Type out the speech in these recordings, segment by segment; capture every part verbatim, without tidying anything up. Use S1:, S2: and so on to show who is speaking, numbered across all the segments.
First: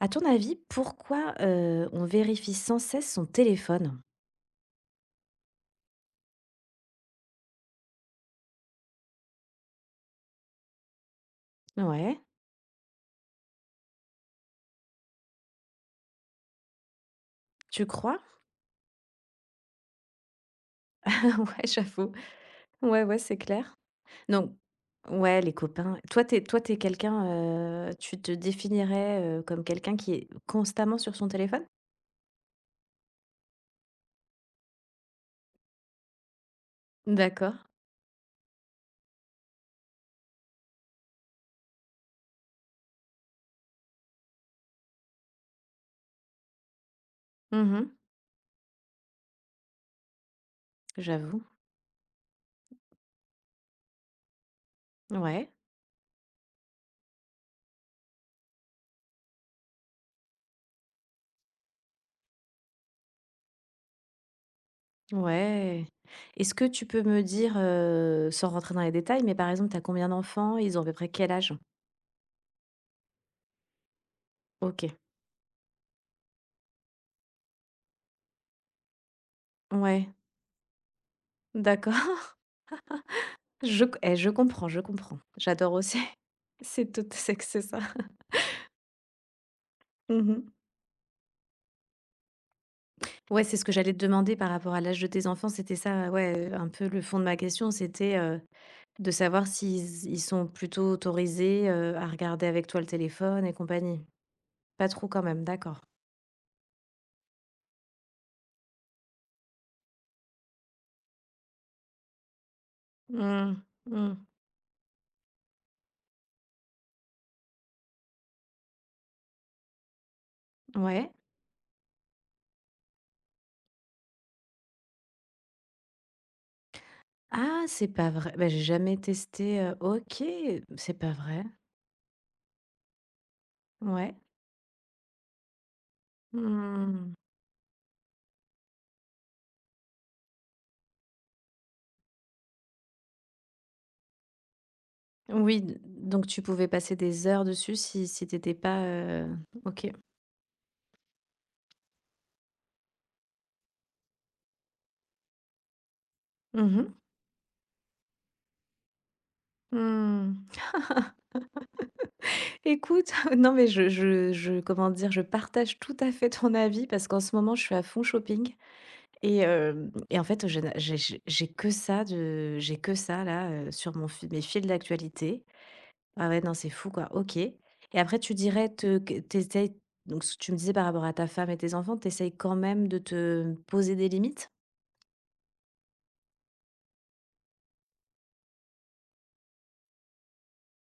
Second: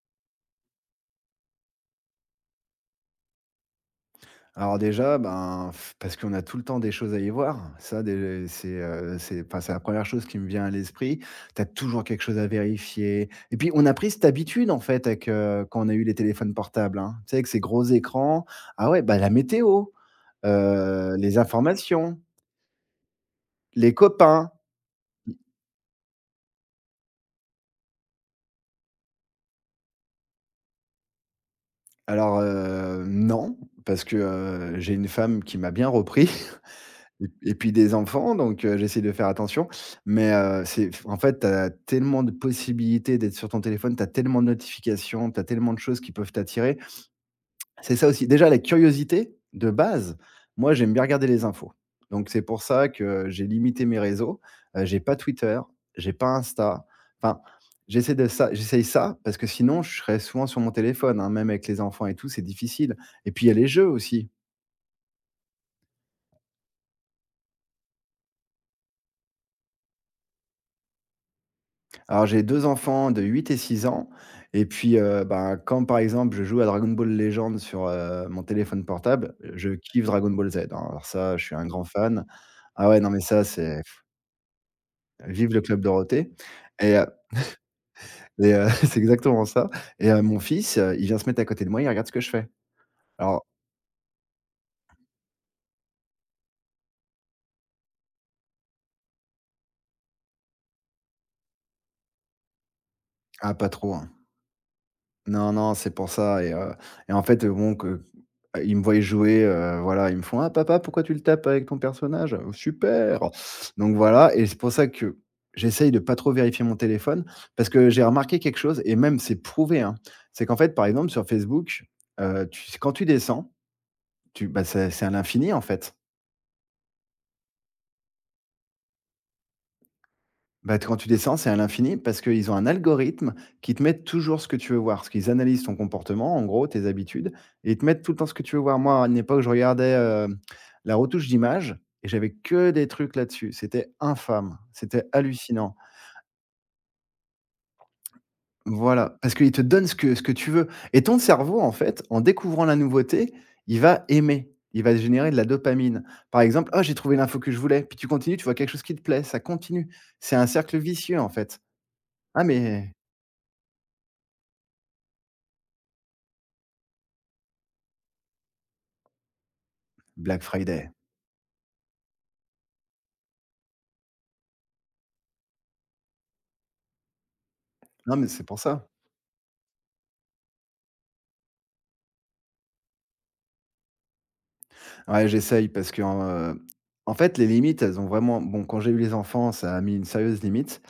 S1: À ton avis, pourquoi, heu, on vérifie sans cesse son téléphone?
S2: Alors déjà, ben, f- parce qu'on a tout le temps des choses à y voir. Ça, des- c'est euh, c'est- enfin, c'est la première chose qui me vient à l'esprit. Tu as toujours
S1: Ouais,
S2: quelque chose à vérifier. Et puis, on a pris cette habitude, en fait, avec, euh, quand on a eu les téléphones portables, hein. Tu sais, avec ces gros
S1: tu crois?
S2: écrans. Ah ouais, bah, la météo, euh, les
S1: Ouais, j'avoue.
S2: informations,
S1: Ouais, ouais, c'est clair.
S2: les copains.
S1: Donc, ouais, les copains. Toi, t'es, toi, t'es quelqu'un, heu, tu te définirais, heu, comme quelqu'un qui est constamment sur son téléphone?
S2: Alors, euh, non, parce que euh, j'ai une femme qui m'a bien repris. Et et
S1: D'accord.
S2: puis des enfants, donc heu, j'essaie de faire attention. Mais heu, c'est en fait, tu as tellement de possibilités d'être sur ton téléphone, tu as tellement de notifications, tu as tellement de choses qui peuvent t'attirer.
S1: Mmh.
S2: C'est ça aussi, déjà la curiosité de base, moi j'aime bien regarder
S1: J'avoue.
S2: les infos. Donc c'est pour ça que j'ai limité mes réseaux, heu, j'ai pas
S1: Ouais,
S2: Twitter, j'ai pas Insta. Enfin, j'essaie de ça j'essaye ça parce que sinon je serais souvent sur mon téléphone, hein, même avec les enfants et tout, c'est difficile. Et puis il y a les jeux aussi.
S1: ouais. Est-ce que tu peux me dire, heu, sans rentrer dans les détails, mais par exemple, t'as combien d'enfants? Ils ont à peu près quel âge?
S2: Alors j'ai deux enfants de huit et six ans et
S1: OK.
S2: puis, heu, ben, quand par exemple je joue à Dragon Ball Legends sur, heu, mon téléphone portable, je kiffe
S1: Ouais,
S2: Dragon Ball Z, hein. Alors ça, je suis un grand fan.
S1: d'accord.
S2: Ah ouais, non mais ça c'est
S1: Je c eh, je comprends, je comprends.
S2: vive le
S1: J'adore
S2: club
S1: aussi.
S2: Dorothée
S1: C'est
S2: et
S1: tout
S2: heu
S1: c'est que c'est ça.
S2: et heu, c'est exactement ça et heu, mon
S1: Mmh.
S2: fils, heu, il vient se mettre à côté de moi, il regarde ce que je fais. Alors,
S1: Ouais, c'est ce que j'allais te demander par rapport à l'âge de tes enfants, c'était ça, ouais, un peu le fond de ma question, c'était, heu, de savoir s'ils ils sont plutôt autorisés, heu, à regarder avec toi le téléphone et
S2: ah pas trop,
S1: compagnie?
S2: hein.
S1: Pas trop quand même,
S2: Non, non,
S1: d'accord.
S2: c'est pour ça et heu et en fait, bon que Heu, ils me voyaient jouer, heu, voilà, ils me font: «Ah papa, pourquoi tu le tapes avec ton personnage? Oh, super!»
S1: Mmh,
S2: Donc
S1: mmh,
S2: voilà et c'est pour ça que j'essaye de pas trop vérifier mon téléphone parce que j'ai remarqué quelque chose et même c'est prouvé, hein, c'est qu'en fait, par exemple,
S1: ouais.
S2: sur Facebook, heu, tu quand tu descends, tu bah, c'est c'est à l'infini, en fait.
S1: Ah, c'est pas vrai? Bah, j'ai jamais testé, heu, OK,
S2: Bah, t
S1: c'est
S2: quand tu
S1: pas
S2: descends,
S1: vrai.
S2: c'est à l'infini parce qu'ils ont un algorithme qui te met
S1: Ouais.
S2: toujours ce que tu veux voir. Parce qu'ils analysent ton comportement, en gros, tes
S1: Mmh.
S2: habitudes et ils te mettent tout le temps ce que tu veux voir. Moi, à une époque, je regardais, hem, la retouche d'image et j'avais que des trucs là-dessus. C'était infâme, c'était
S1: Oui,
S2: hallucinant.
S1: d donc tu pouvais passer des heures dessus si si t'étais pas,
S2: Voilà,
S1: heu
S2: parce qu'ils te donnent
S1: OK.
S2: ce que ce que tu veux et ton cerveau, en fait, en découvrant la nouveauté, il va aimer. Il va générer de la dopamine. Par exemple:
S1: Mmh
S2: «Oh,
S1: mh.
S2: j'ai trouvé l'info que je voulais», puis tu continues, tu vois quelque chose qui te plaît, ça continue. C'est
S1: Mmh.
S2: un cercle vicieux, en fait. Ah mais
S1: Écoute, non mais je je je comment dire? Je partage tout à fait ton avis parce qu'en ce moment je suis à fond shopping et hem et en
S2: Black
S1: fait je n'a
S2: Friday.
S1: j'ai j'ai j'ai que ça de j'ai que ça là, heu, sur mon fil mes fils d'actualité. Ah ouais, non, c'est fou quoi, OK. Et
S2: Non,
S1: après
S2: mais
S1: tu
S2: c'est pour
S1: dirais
S2: ça.
S1: te que tu essayes, donc ce que tu me disais par rapport à ta femme et tes enfants, tu essayes quand même de te poser des limites?
S2: Ouais, j'essaye parce que, heu, en fait, les limites, elles ont vraiment bon, quand j'ai eu les enfants, ça a mis une sérieuse limite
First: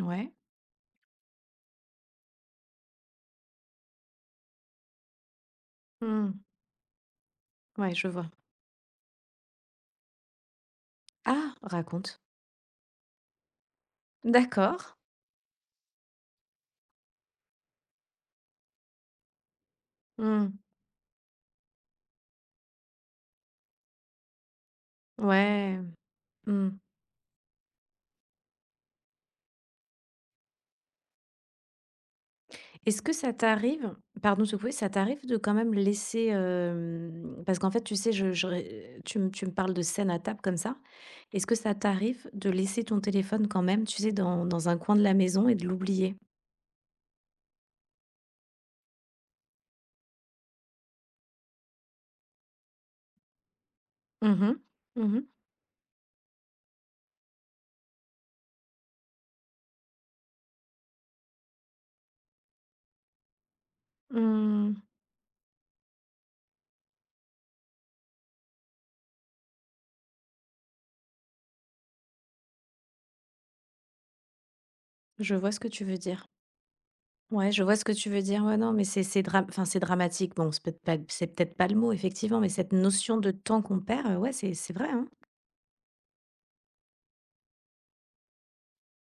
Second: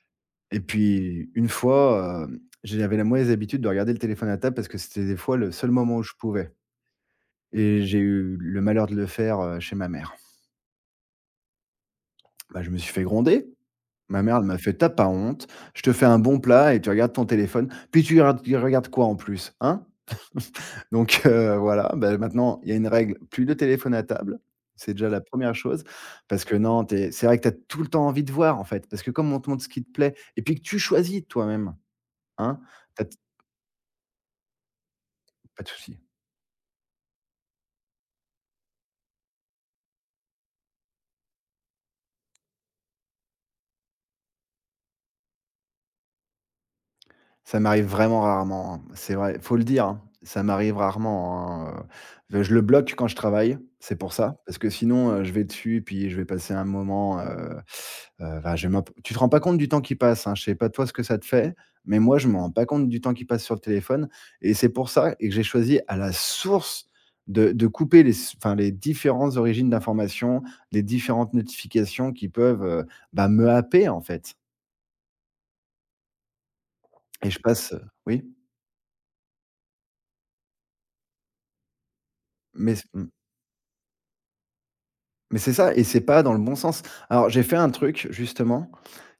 S1: Ouais.
S2: et puis une fois, hem, j'avais la mauvaise habitude de regarder le téléphone à table parce que c'était des fois le seul moment où je
S1: Mmh.
S2: pouvais et
S1: Ouais,
S2: j'ai
S1: je vois.
S2: eu le malheur de le faire, heu, chez ma mère.
S1: Ah! Raconte.
S2: Bah, je me suis fait gronder. Ma mère, elle m'a fait:
S1: D'accord.
S2: «T'as pas honte, je te fais un bon plat et tu regardes ton téléphone. Puis tu regardes tu regardes quoi en plus, hein?»
S1: Mmh.
S2: Donc heu, voilà, ben maintenant, il y a une règle, plus de téléphone à table. C'est déjà la première
S1: Ouais.
S2: chose parce que
S1: Mmh.
S2: non, tu c'est vrai que tu as tout le temps envie de voir, en fait, parce que comme on te montre ce qui te plaît et puis que tu choisis toi-même, hein,
S1: Est-ce
S2: tu
S1: que ça t'arrive Pardon de te couper, ça t'arrive de quand
S2: pas de
S1: même
S2: souci.
S1: laisser, hem parce qu'en fait, tu sais, je je ré tu me tu me parles de scène à table comme ça. Est-ce que ça t'arrive de laisser ton téléphone quand même, tu sais, dans dans un coin de la maison et de l'oublier?
S2: Ça m'arrive vraiment rarement, hein. C'est vrai, faut le dire, hein. Ça m'arrive rarement, hein, heu, je le bloque quand je travaille, c'est pour ça, parce
S1: Mhm.
S2: que sinon, heu,
S1: Mhm.
S2: je vais dessus, puis je vais passer un moment, heu, heu, enfin, je vais m'imp tu te rends pas compte du temps qui passe, hein. Je sais pas toi ce que ça te fait, mais moi, je me rends pas compte du temps qui passe sur le téléphone
S1: Mmh.
S2: et c'est
S1: Mmh.
S2: pour ça et que j'ai choisi à la source de de couper les s enfin, les différentes origines d'informations, les différentes notifications qui peuvent, heu, bah, me happer, en fait
S1: Je vois ce que tu veux dire.
S2: et je
S1: Ouais, je vois
S2: passe,
S1: ce que tu veux
S2: oui?
S1: dire. Ouais, non, mais c'est c'est dram enfin, c'est dramatique. Bon, c'est peut-être pas c'est peut-être pas le mot effectivement, mais cette
S2: Mais
S1: notion de temps qu'on perd, heu, ouais, c'est c'est vrai, hein.
S2: Mais c'est ça et c'est pas dans le bon sens. Alors j'ai fait un truc justement,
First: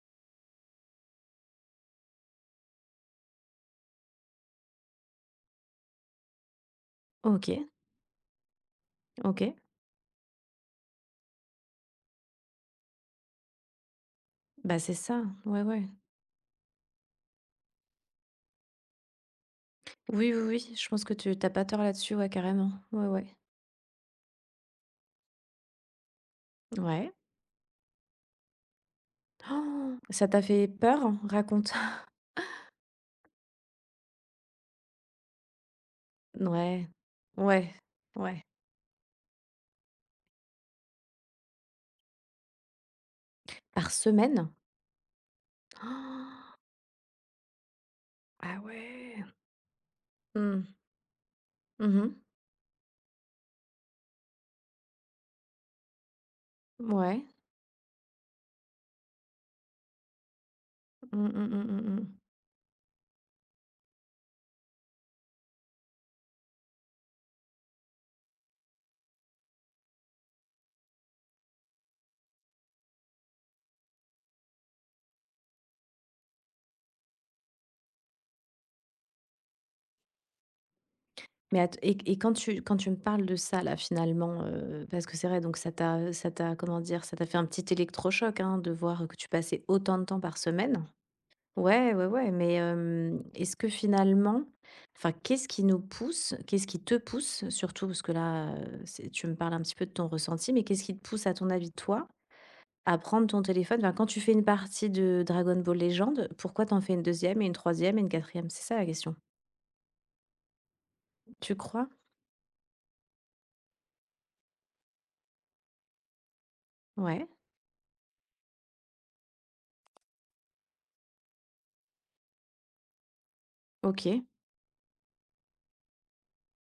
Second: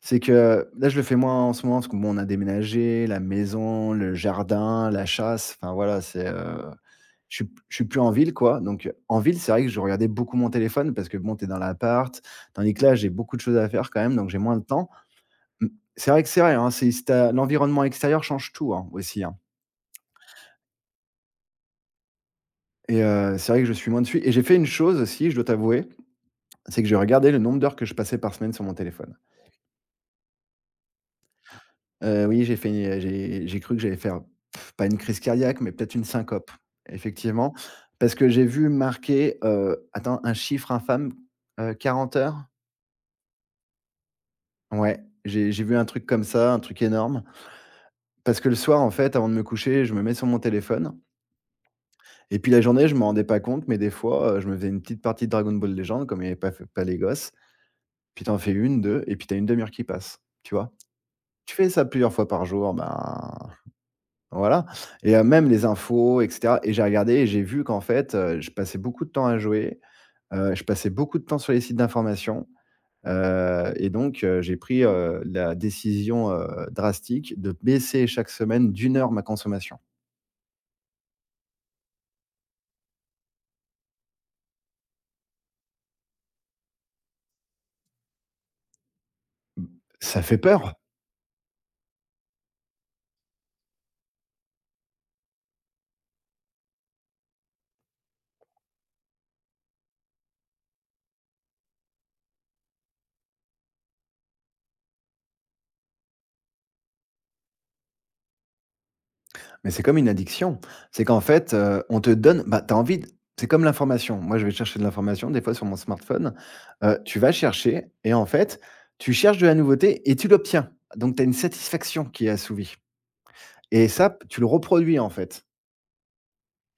S2: c'est que là je le fais moins en ce moment parce que bon on a déménagé, la maison, le jardin, la chasse, enfin voilà c'est, heu, je suis
S1: OK,
S2: je suis plus en ville quoi donc euh, en ville c'est
S1: OK.
S2: vrai que je regardais beaucoup mon téléphone parce que bon t'es dans l'appart, tandis que là j'ai beaucoup de choses à faire quand même donc j'ai moins de
S1: Bah,
S2: temps.
S1: c'est ça, ouais,
S2: Mmh,
S1: ouais.
S2: c'est vrai que c'est vrai, hein, c'est si tu l'environnement extérieur change tout, hein, aussi, hein
S1: Oui, oui, oui, je pense que tu tu as pas tort là-dessus, ouais, carrément.
S2: et
S1: Ouais, ouais.
S2: heu, c'est vrai que je suis moins dessus et j'ai fait une chose aussi, je dois t'avouer, c'est que j'ai
S1: Ouais.
S2: regardé le nombre d'heures que je passais par semaine sur mon téléphone.
S1: Oh, ça t'a fait peur? Raconte.
S2: Heu, oui, j'ai fait une j'ai j'ai cru que j'allais faire pas une crise cardiaque, mais peut-être une syncope,
S1: Ouais.
S2: effectivement,
S1: Ouais,
S2: parce que
S1: ouais.
S2: j'ai vu marquer, heu, attends, un chiffre infâme, heu, quarante heures?
S1: Par semaine?
S2: Ouais, j'ai j'ai vu un truc comme ça,
S1: Oh.
S2: un truc énorme. Parce que le
S1: Ah
S2: soir, en fait,
S1: ouais.
S2: avant de me coucher, je me mets sur mon
S1: Mmh.
S2: téléphone
S1: Mmh.
S2: et puis la journée, je m'en rendais pas compte, mais des fois, heu, je me faisais une petite partie de Dragon Ball Legends, comme il y avait pas f pas les
S1: Ouais.
S2: gosses, puis tu en fais une, deux, et puis tu as une demi heure qui passe, tu vois?
S1: Mmh, mmh,
S2: Tu
S1: mmh,
S2: fais
S1: mmh,
S2: ça
S1: mmh.
S2: plusieurs fois par jour, ben voilà et heu, même les infos et cetera et j'ai regardé et j'ai vu qu'en fait, heu, je passais beaucoup de temps à jouer, heu, je passais beaucoup de temps sur les sites d'information, heu et donc heu, j'ai pris, heu, la décision, heu, drastique de baisser chaque semaine d'une heure ma consommation.
S1: Mais att et et quand tu quand tu me parles de ça là finalement, heu, parce que c'est vrai, donc ça t'a ça t'a comment dire? Ça t'a fait un petit électrochoc, hein, de voir que tu passais autant de temps
S2: Ça
S1: par
S2: fait peur,
S1: semaine. Ouais, ouais, ouais, mais hem, est-ce que finalement, enfin, qu'est-ce qui nous pousse qu'est-ce qui te pousse surtout? Parce que là, heu, c'est tu me parles un petit peu de ton ressenti, mais qu'est-ce qui te pousse à ton avis, toi, à prendre ton téléphone? Enfin, quand tu fais une partie de Dragon Ball Legends, pourquoi t'en fais une deuxième et une troisième et une quatrième? C'est ça la question.
S2: mais c'est comme une addiction. C'est qu'en
S1: Tu
S2: fait, heu,
S1: crois?
S2: on te donne bah, tu as envie d c'est comme l'information. Moi, je vais chercher de l'information des fois sur mon smartphone, heu, tu
S1: Ouais,
S2: vas chercher et en fait, tu cherches de la nouveauté et tu l'obtiens. Donc tu as une satisfaction qui est assouvie. Et ça,
S1: OK.
S2: p tu le reproduis, en fait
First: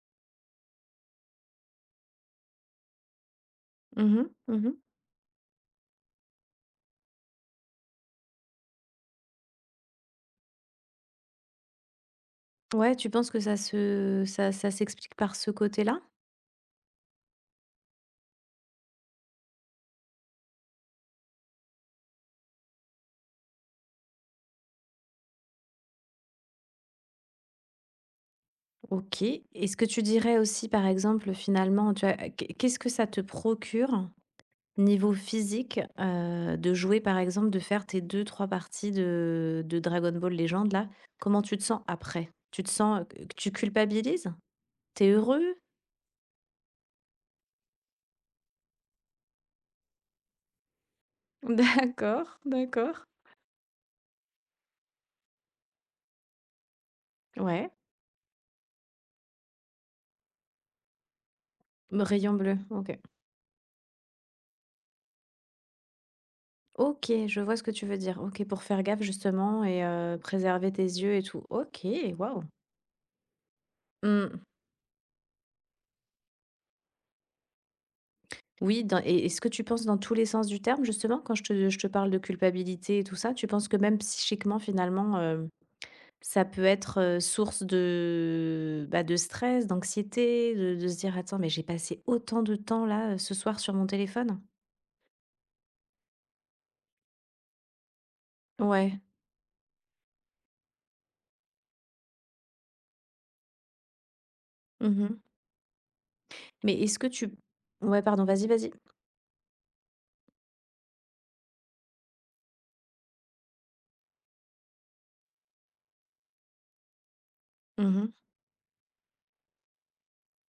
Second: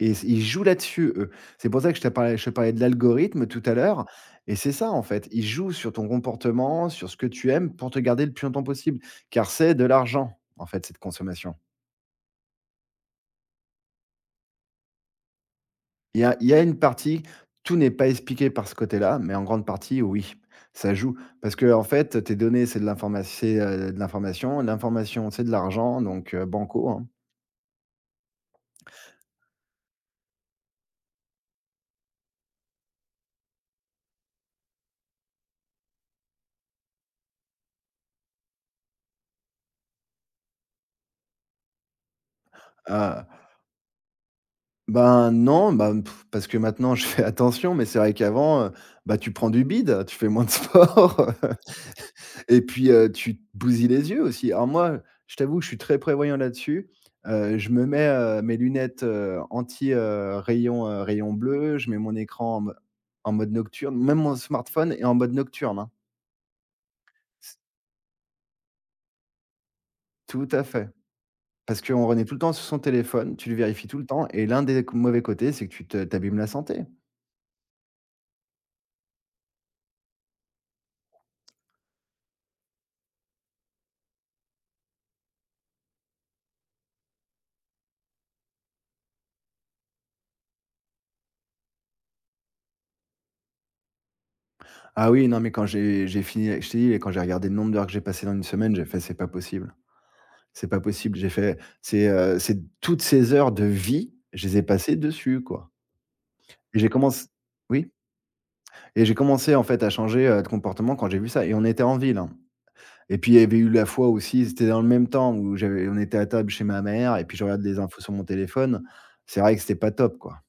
S2: et s ils jouent là-dessus, eux. C'est pour ça que je t'ai parlé je te parlais de l'algorithme tout à l'heure
S1: Mmh mh.
S2: et
S1: Mmh.
S2: c'est ça, en fait. Ils jouent sur ton comportement, sur ce que tu aimes pour te garder le plus longtemps possible, car c'est de l'argent, en fait, cette consommation.
S1: Ouais, tu penses que ça se ça ça s'explique par ce côté-là?
S2: Il y a il y a une partie, tout n'est pas expliqué par ce côté-là, mais en grande partie, oui, ça joue. Parce que en fait, tes données, c'est de l'informa c'est, heu, de l'information. L'information, c'est de l'argent, donc heu, banco, hein.
S1: OK. Est-ce que tu dirais aussi, par exemple, finalement, tu vois, qu'est-ce que ça te procure niveau physique, heu, de jouer par exemple, de faire tes deux trois parties de de Dragon Ball Legend là, comment tu te sens après? Tu te sens, heu,
S2: Ah,
S1: q tu culpabilises? T'es
S2: ben,
S1: heureux?
S2: non, bah, parce que maintenant je fais attention, mais c'est vrai qu'avant, heu, bah, tu prends du bide, tu fais moins de sport.
S1: D'accord,
S2: Et puis,
S1: d'accord.
S2: heu, tu te bousilles les yeux aussi. Alors moi, je t'avoue que je suis très prévoyant là-dessus. Heu,
S1: Ouais,
S2: je me mets, heu, mes lunettes, heu, anti, heu, rayon, heu, rayon bleu, je mets
S1: me
S2: mon
S1: rayon
S2: écran
S1: bleu,
S2: en mo
S1: OK.
S2: en mode nocturne, même mon smartphone est en mode nocturne, hein.
S1: OK, je vois
S2: C
S1: ce que tu veux dire. OK, pour faire gaffe justement et heu,
S2: tout à
S1: préserver tes
S2: fait.
S1: yeux et tout.
S2: Parce
S1: OK,
S2: qu'on renaît tout le
S1: waouh.
S2: temps sur son téléphone, tu le vérifies tout le temps
S1: Mmh.
S2: et l'un des co mauvais côtés, c'est que tu te tu la santé.
S1: Oui, dans et est-ce que tu penses dans tous les sens du terme justement quand je te je te parle de culpabilité et tout ça? Tu penses que même psychiquement finalement, ça peut être, heu, source de, bah, de stress, d'anxiété, de de se dire: «Attends, mais j'ai passé autant de temps là, heu, ce soir sur mon téléphone?»
S2: Ah oui, non, mais quand j'ai j'ai fini je t'ai dit, quand j'ai regardé le nombre d'heures que j'ai passé dans une semaine, j'ai
S1: Ouais.
S2: fait: «C'est pas possible». C'est pas possible, j'ai fait c'est, heu, c'est toutes ces heures de vie, je les ai passées
S1: Mmh.
S2: dessus, quoi
S1: Mais
S2: et j'ai
S1: est-ce que
S2: commencé
S1: tu
S2: oui
S1: ouais, pardon, vas-y, vas-y.
S2: et j'ai commencé, en fait, à changer, heu, de comportement quand j'ai vu ça et on était en ville, hein et puis il y avait eu la fois aussi, c'était dans le même temps où j'avais on était à table chez ma mère et puis je regarde les infos
S1: Mmh.
S2: sur mon téléphone. C'est vrai que c'était pas top, quoi.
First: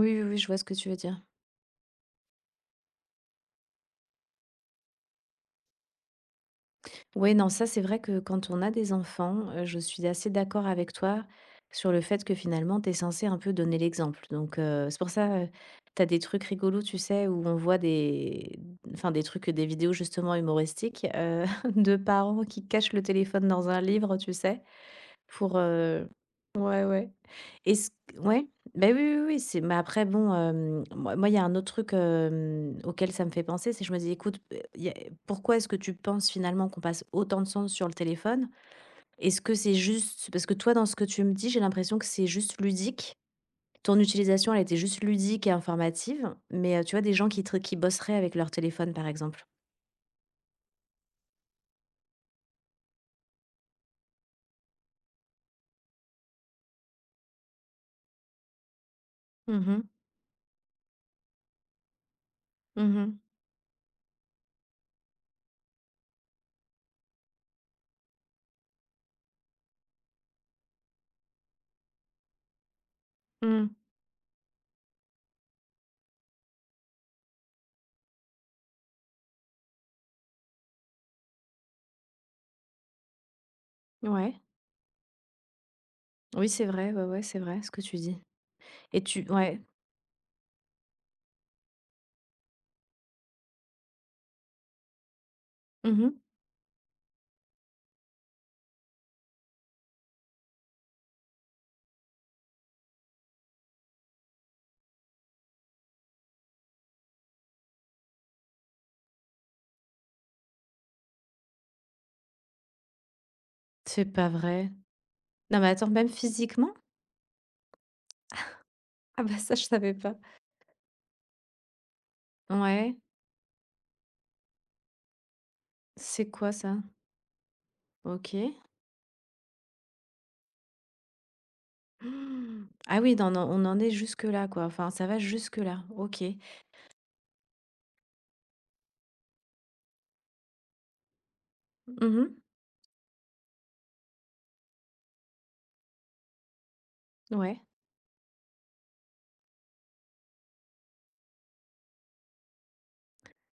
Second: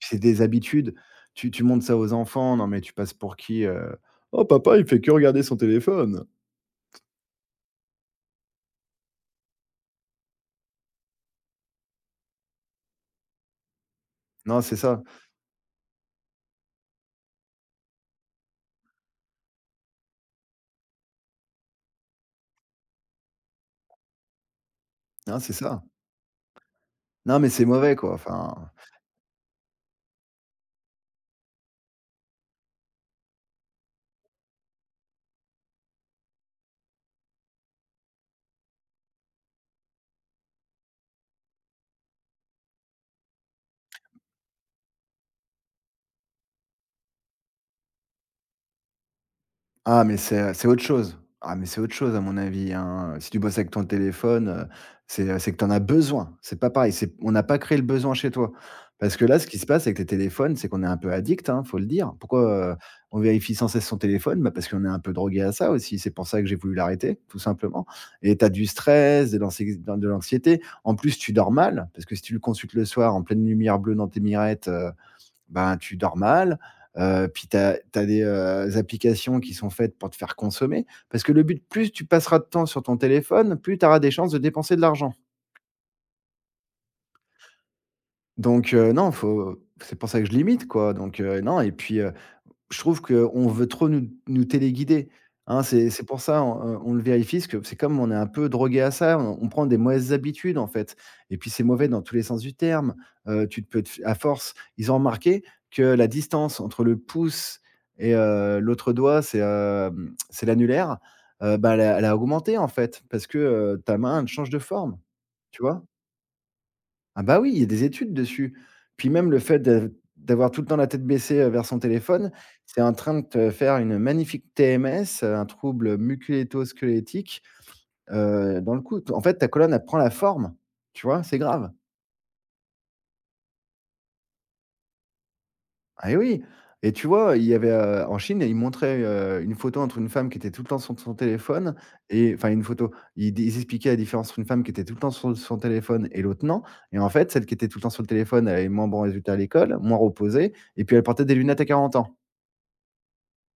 S2: Puis c'est
S1: oui, oui,
S2: des
S1: je vois ce que tu
S2: habitudes,
S1: veux dire.
S2: tu tu montres ça aux enfants, non mais tu passes pour qui, heu? «Oh, papa, il fait que regarder son téléphone».
S1: Ouais, non, ça, c'est vrai que quand on a des enfants, heu, je suis assez d'accord avec toi sur le fait que finalement, tu es censée un peu donner l'exemple. Donc,
S2: Non, c'est
S1: heu, c'est
S2: ça,
S1: pour ça, heu, tu as des trucs rigolos, tu sais, où on voit des enfin des trucs, des vidéos justement humoristiques, heu, de parents qui cachent le téléphone dans un livre, tu sais,
S2: non, c'est
S1: pour,
S2: ça.
S1: heu ouais, ouais.
S2: Non mais c'est
S1: Est-ce
S2: mauvais, quoi,
S1: q ouais,
S2: enfin.
S1: ben oui, oui, oui, c'est mais après bon, hem, moi moi, il y a un autre truc, hem, auquel ça me fait penser, c'est que je me dis: «Écoute, heu, y a pourquoi est-ce que tu penses finalement qu'on passe autant de temps sur le téléphone? Est-ce que c'est juste» parce que toi, dans ce que tu me dis, j'ai l'impression que c'est juste ludique. Ton utilisation, elle était juste ludique et informative, mais, heu, tu vois, des gens qui tr qui bosseraient avec leur téléphone, par exemple.
S2: Ah mais c'est, c'est autre chose. Ah mais c'est autre chose à mon avis, hein, si tu bosses avec ton téléphone, heu, c'est, c'est que tu en as besoin. C'est pas pareil, c'est on n'a pas créé le besoin chez toi. Parce que là, ce qui se
S1: Mmh mh.
S2: passe avec les téléphones, c'est qu'on est un peu addict, hein, faut le dire. Pourquoi, heu,
S1: Mmh.
S2: on vérifie sans cesse son téléphone? Bah, parce qu'on est un peu drogué à ça aussi. C'est pour ça que j'ai voulu l'arrêter, tout simplement et tu as du stress, de l'anxi de l'anxiété. En plus, tu dors mal parce que si tu le consultes le soir en pleine
S1: Mmh.
S2: lumière bleue dans tes mirettes, ben, tu dors mal, heu, puis tu as des, heu, applications qui sont faites pour te faire consommer. Parce que le but, plus tu passeras de temps sur ton téléphone, plus tu auras des chances de
S1: Ouais.
S2: dépenser de l'argent.
S1: Oui, c'est vrai, ouais, ouais, c'est vrai ce que tu dis
S2: Donc, heu,
S1: et
S2: non,
S1: tu ouais.
S2: faut c'est pour ça que je limite, quoi. Donc, heu, non et puis, heu je trouve qu'on veut trop nous nous téléguider, hein. C'est c'est
S1: Mmh.
S2: pour ça, on, on le vérifie, parce que c'est comme on est un peu drogué à ça, on on prend des mauvaises habitudes, en fait et puis c'est mauvais dans tous les sens du terme. Heu, tu te peux te f à force, ils ont remarqué que la distance entre le pouce et heu, l'autre doigt, c'est, hem, c'est l'annulaire, heu, bah, elle a elle a augmenté, en fait, parce que, heu, ta
S1: C'est
S2: main,
S1: pas
S2: elle change de
S1: vrai.
S2: forme,
S1: Non,
S2: tu
S1: mais
S2: vois?
S1: attends, même physiquement?
S2: Ah bah, oui, il y a des études dessus. Puis
S1: Ah
S2: même
S1: bah
S2: le
S1: ça,
S2: fait
S1: je savais
S2: de
S1: pas.
S2: d'avoir tout le temps la tête baissée, heu, vers son téléphone, c'est en
S1: Ouais,
S2: train de te faire une magnifique T M S, heu, un trouble
S1: c'est quoi ça?
S2: musculo-squelettique,
S1: OK.
S2: heu, dans le cou. En fait, ta colonne, elle prend la forme, tu vois? C'est grave.
S1: Hmm. Ah oui, dans dans on en est jusque-là, quoi. Enfin, ça va jusque-là.
S2: Eh
S1: OK.
S2: oui et tu vois, il y avait, heu, en Chine, ils montraient, heu, une photo entre une femme qui était tout le temps sur son téléphone
S1: Mmh.
S2: et enfin une photo. Ils d ils expliquaient la différence entre une femme qui était tout le temps sur son téléphone et l'autre non et en fait, celle qui
S1: Ouais.
S2: était tout le temps sur le téléphone, elle avait moins bon résultat à l'école, moins reposée et puis elle portait des lunettes à quarante ans.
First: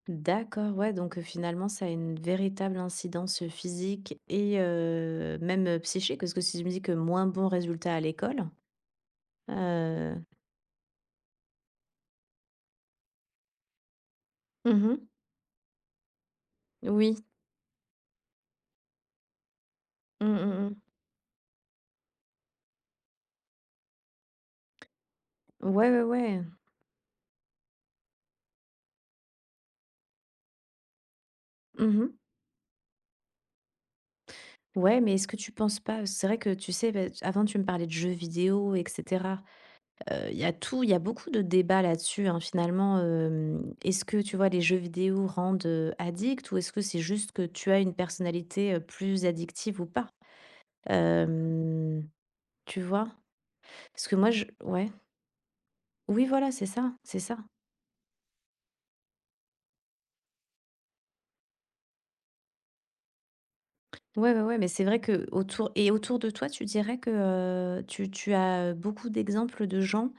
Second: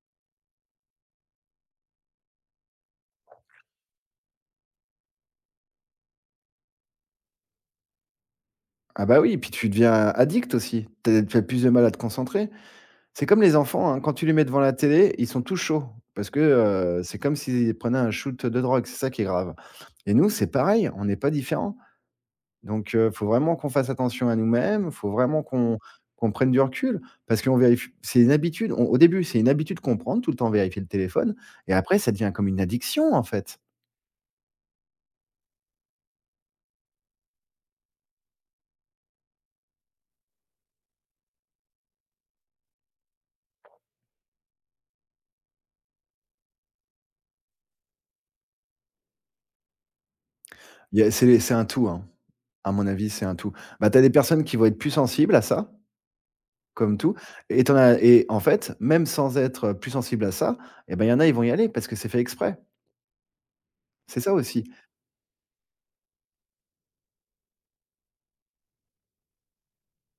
S1: D'accord, ouais, donc heu, finalement, ça a une véritable incidence, physique et heu, même, heu, psychique, parce que si je me dis que moins bon résultat à l'école,
S2: Ah bah oui, puis tu deviens
S1: heu
S2: addict aussi. Tu tu as plus de mal à te concentrer. C'est comme les enfants, hein, quand tu les mets devant la
S1: mmh
S2: télé, ils sont tout chauds parce que, heu, c'est
S1: Oui.
S2: comme s'ils prenaient un shoot de drogue, c'est ça qui est grave et
S1: Mm
S2: nous, c'est
S1: mm. Mh.
S2: pareil, on n'est pas différents. Donc heu, faut vraiment qu'on fasse attention à nous-mêmes, il faut vraiment qu'on
S1: Ouais, ouais,
S2: qu'on
S1: ouais.
S2: prenne du recul parce qu'on vérifie c'est une habitude. On au début, c'est une habitude qu'on prend de tout le temps vérifier le téléphone et
S1: Mmh
S2: après ça
S1: mh.
S2: devient comme une addiction, en fait.
S1: Ouais, mais est-ce que tu penses pas, c'est vrai que tu sais, bah, avant tu me parlais de jeux vidéo et cetera. Heu, il y a tout il y a beaucoup de débats là-dessus, hein, finalement, hem. Est-ce que, tu vois, les jeux vidéo rendent, heu, addict, ou est-ce que c'est juste que tu as une personnalité, heu, plus addictive ou pas?
S2: Il y a c'est c'est un tout, hein.
S1: Hem,
S2: À
S1: Tu
S2: mon
S1: vois?
S2: avis, c'est un tout. Bah, tu as
S1: Parce
S2: des
S1: que moi
S2: personnes
S1: je
S2: qui vont être
S1: Ouais.
S2: plus sensibles à ça,
S1: Oui, voilà, c'est ça,
S2: comme tout
S1: c'est ça.
S2: et tu en as et en fait, même sans être, plus sensibles à ça et ben, il y en a, ils vont y aller parce que c'est fait exprès. C'est
S1: Ouais,
S2: ça
S1: ouais, ouais,
S2: aussi.
S1: mais c'est vrai que autour et autour de toi, tu dirais que, heu, tu tu as, beaucoup d'exemples de gens,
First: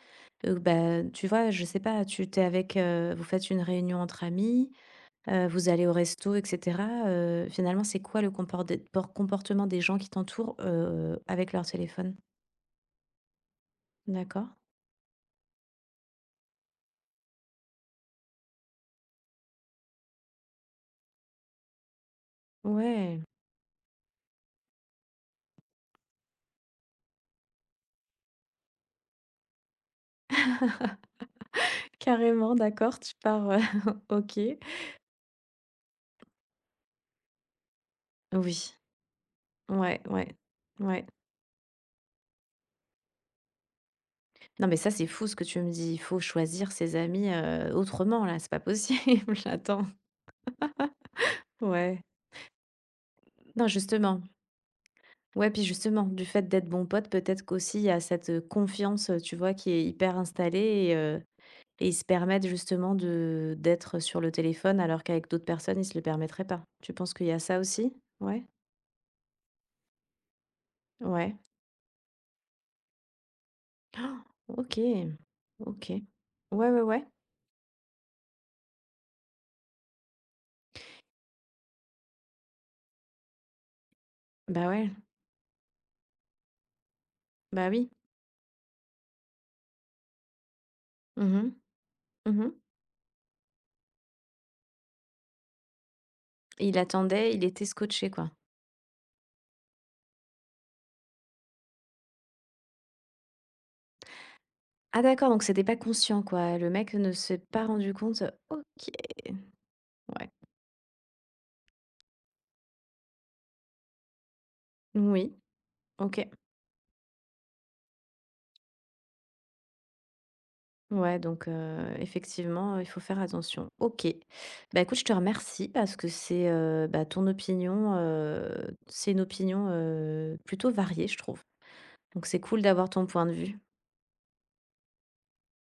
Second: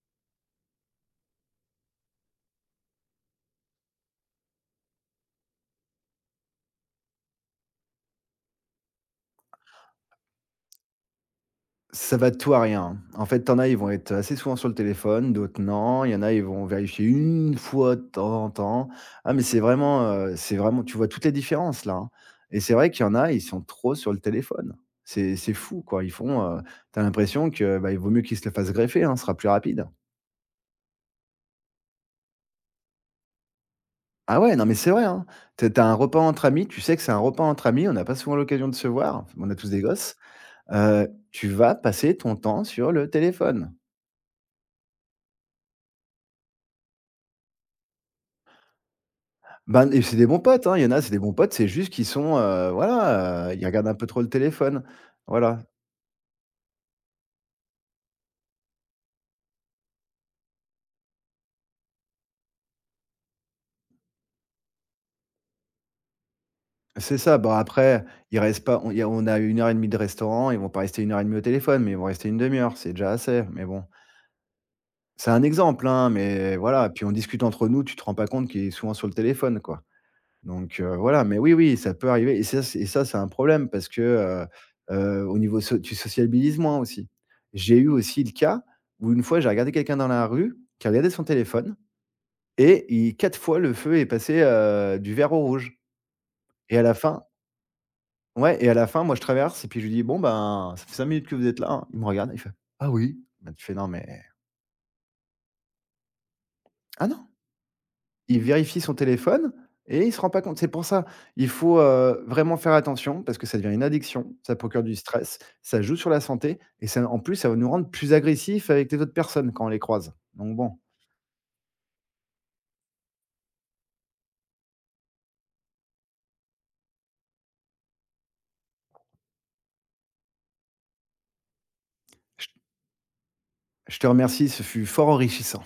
S1: heu, bah, tu vois, je sais pas, tu tu es avec, heu vous faites une réunion entre amis, heu, vous allez au resto et cetera, heu, finalement, c'est quoi le comporde por comportement des gens qui t'entourent, heu, avec leur téléphone?
S2: Ça va de tout à rien. En fait, tu en as, ils vont être assez
S1: D'accord.
S2: souvent sur le téléphone, d'autres non. Il y en a, ils vont vérifier une fois de temps en temps. Ah, mais c'est vraiment, heu, c'est vraiment tu vois toutes les différences là, hein et c'est vrai qu'il y en
S1: Ouais.
S2: a, ils sont trop sur le téléphone. C'est c'est fou quoi. Ils font, heu, tu l'impression que, bah, il vaut mieux qu'ils se le fassent greffer, hein, ce sera plus rapide.
S1: Carrément, d'accord, tu pars, heu, OK.
S2: Ah ouais, non mais c'est vrai, hein. Tu es un repas entre amis, tu sais que c'est un repas entre amis, on n'a pas souvent l'occasion
S1: Oui.
S2: de se voir, on a tous des
S1: Ouais,
S2: gosses,
S1: ouais. Ouais.
S2: heu, tu vas passer ton temps sur le téléphone.
S1: Non, mais ça, c'est fou ce que tu me dis. Il faut choisir ses amis, heu, autrement là, c'est pas possible. Attends.
S2: Ben et c'est des bons potes, hein. Il y en a, c'est des bons potes, c'est juste
S1: Ouais.
S2: qu'ils sont, heu, voilà, heu, ils
S1: Non,
S2: regardent un peu
S1: justement.
S2: trop le téléphone.
S1: Ouais,
S2: Voilà,
S1: puis justement, du fait d'être bon pote, peut-être qu'aussi il y a cette, heu, confiance, heu, tu vois, qui est hyper installée. Et ils se permettent justement de d'être sur le téléphone alors qu'avec d'autres personnes, ils se le permettraient pas. Tu penses
S2: c'est
S1: qu'il y
S2: ça.
S1: a
S2: Bah,
S1: ça aussi?
S2: après, ils
S1: Ouais,
S2: restent pas on il y a on a une heure et demie de restaurant, ils vont pas rester une heure et
S1: ouais.
S2: demie au téléphone, mais ils vont rester une demi heure, c'est déjà assez, mais bon.
S1: Ah, OK,
S2: C'est un exemple,
S1: OK.
S2: hein, mais
S1: Ouais, ouais,
S2: voilà, puis
S1: ouais.
S2: on discute entre nous, tu te rends pas compte qu'il est souvent sur le téléphone, quoi. Donc heu, voilà, mais oui, oui, ça peut arriver et ça c'est et ça, c'est un problème parce que, heu
S1: Bah ouais,
S2: heu, au niveau so tu sociabilises moins aussi.
S1: bah
S2: J'ai eu
S1: oui.
S2: aussi le cas où une fois, j'ai regardé quelqu'un dans la rue qui regardait son
S1: Mmh mh.
S2: téléphone.
S1: Mmh.
S2: Et il quatre fois, le feu est passé, heu, du vert au rouge
S1: Il
S2: et à la fin
S1: attendait, il était scotché, quoi.
S2: ouais et à la fin, moi, je traverse et puis je lui dis: «Bon, ben, ça fait cinq minutes que vous êtes là, hein». Il me regarde, il fait: «Ah oui?» Bah, tu fais: «Non, mais
S1: Ah d'accord, donc c'était pas conscient, quoi. Le mec
S2: ah
S1: ne
S2: non!»
S1: s'est pas rendu compte.
S2: Il vérifie
S1: OK.
S2: son téléphone et il se
S1: Ouais.
S2: rend pas compte. C'est pour ça, il faut, heu, vraiment faire attention parce que ça devient une addiction, ça procure du
S1: Oui,
S2: stress, ça joue sur la
S1: OK.
S2: santé et ça en plus, ça va nous rendre plus agressifs avec les autres personnes quand on les croise. Donc bon,
S1: Ouais, donc heu, effectivement, il faut faire attention. OK. Bah, écoute, je te remercie parce que c'est, heu, bah, ton opinion, heu, c'est une opinion, heu, plutôt variée, je trouve. Donc c'est
S2: je
S1: cool d'avoir ton point de vue.
S2: je te remercie, ce fut fort enrichissant.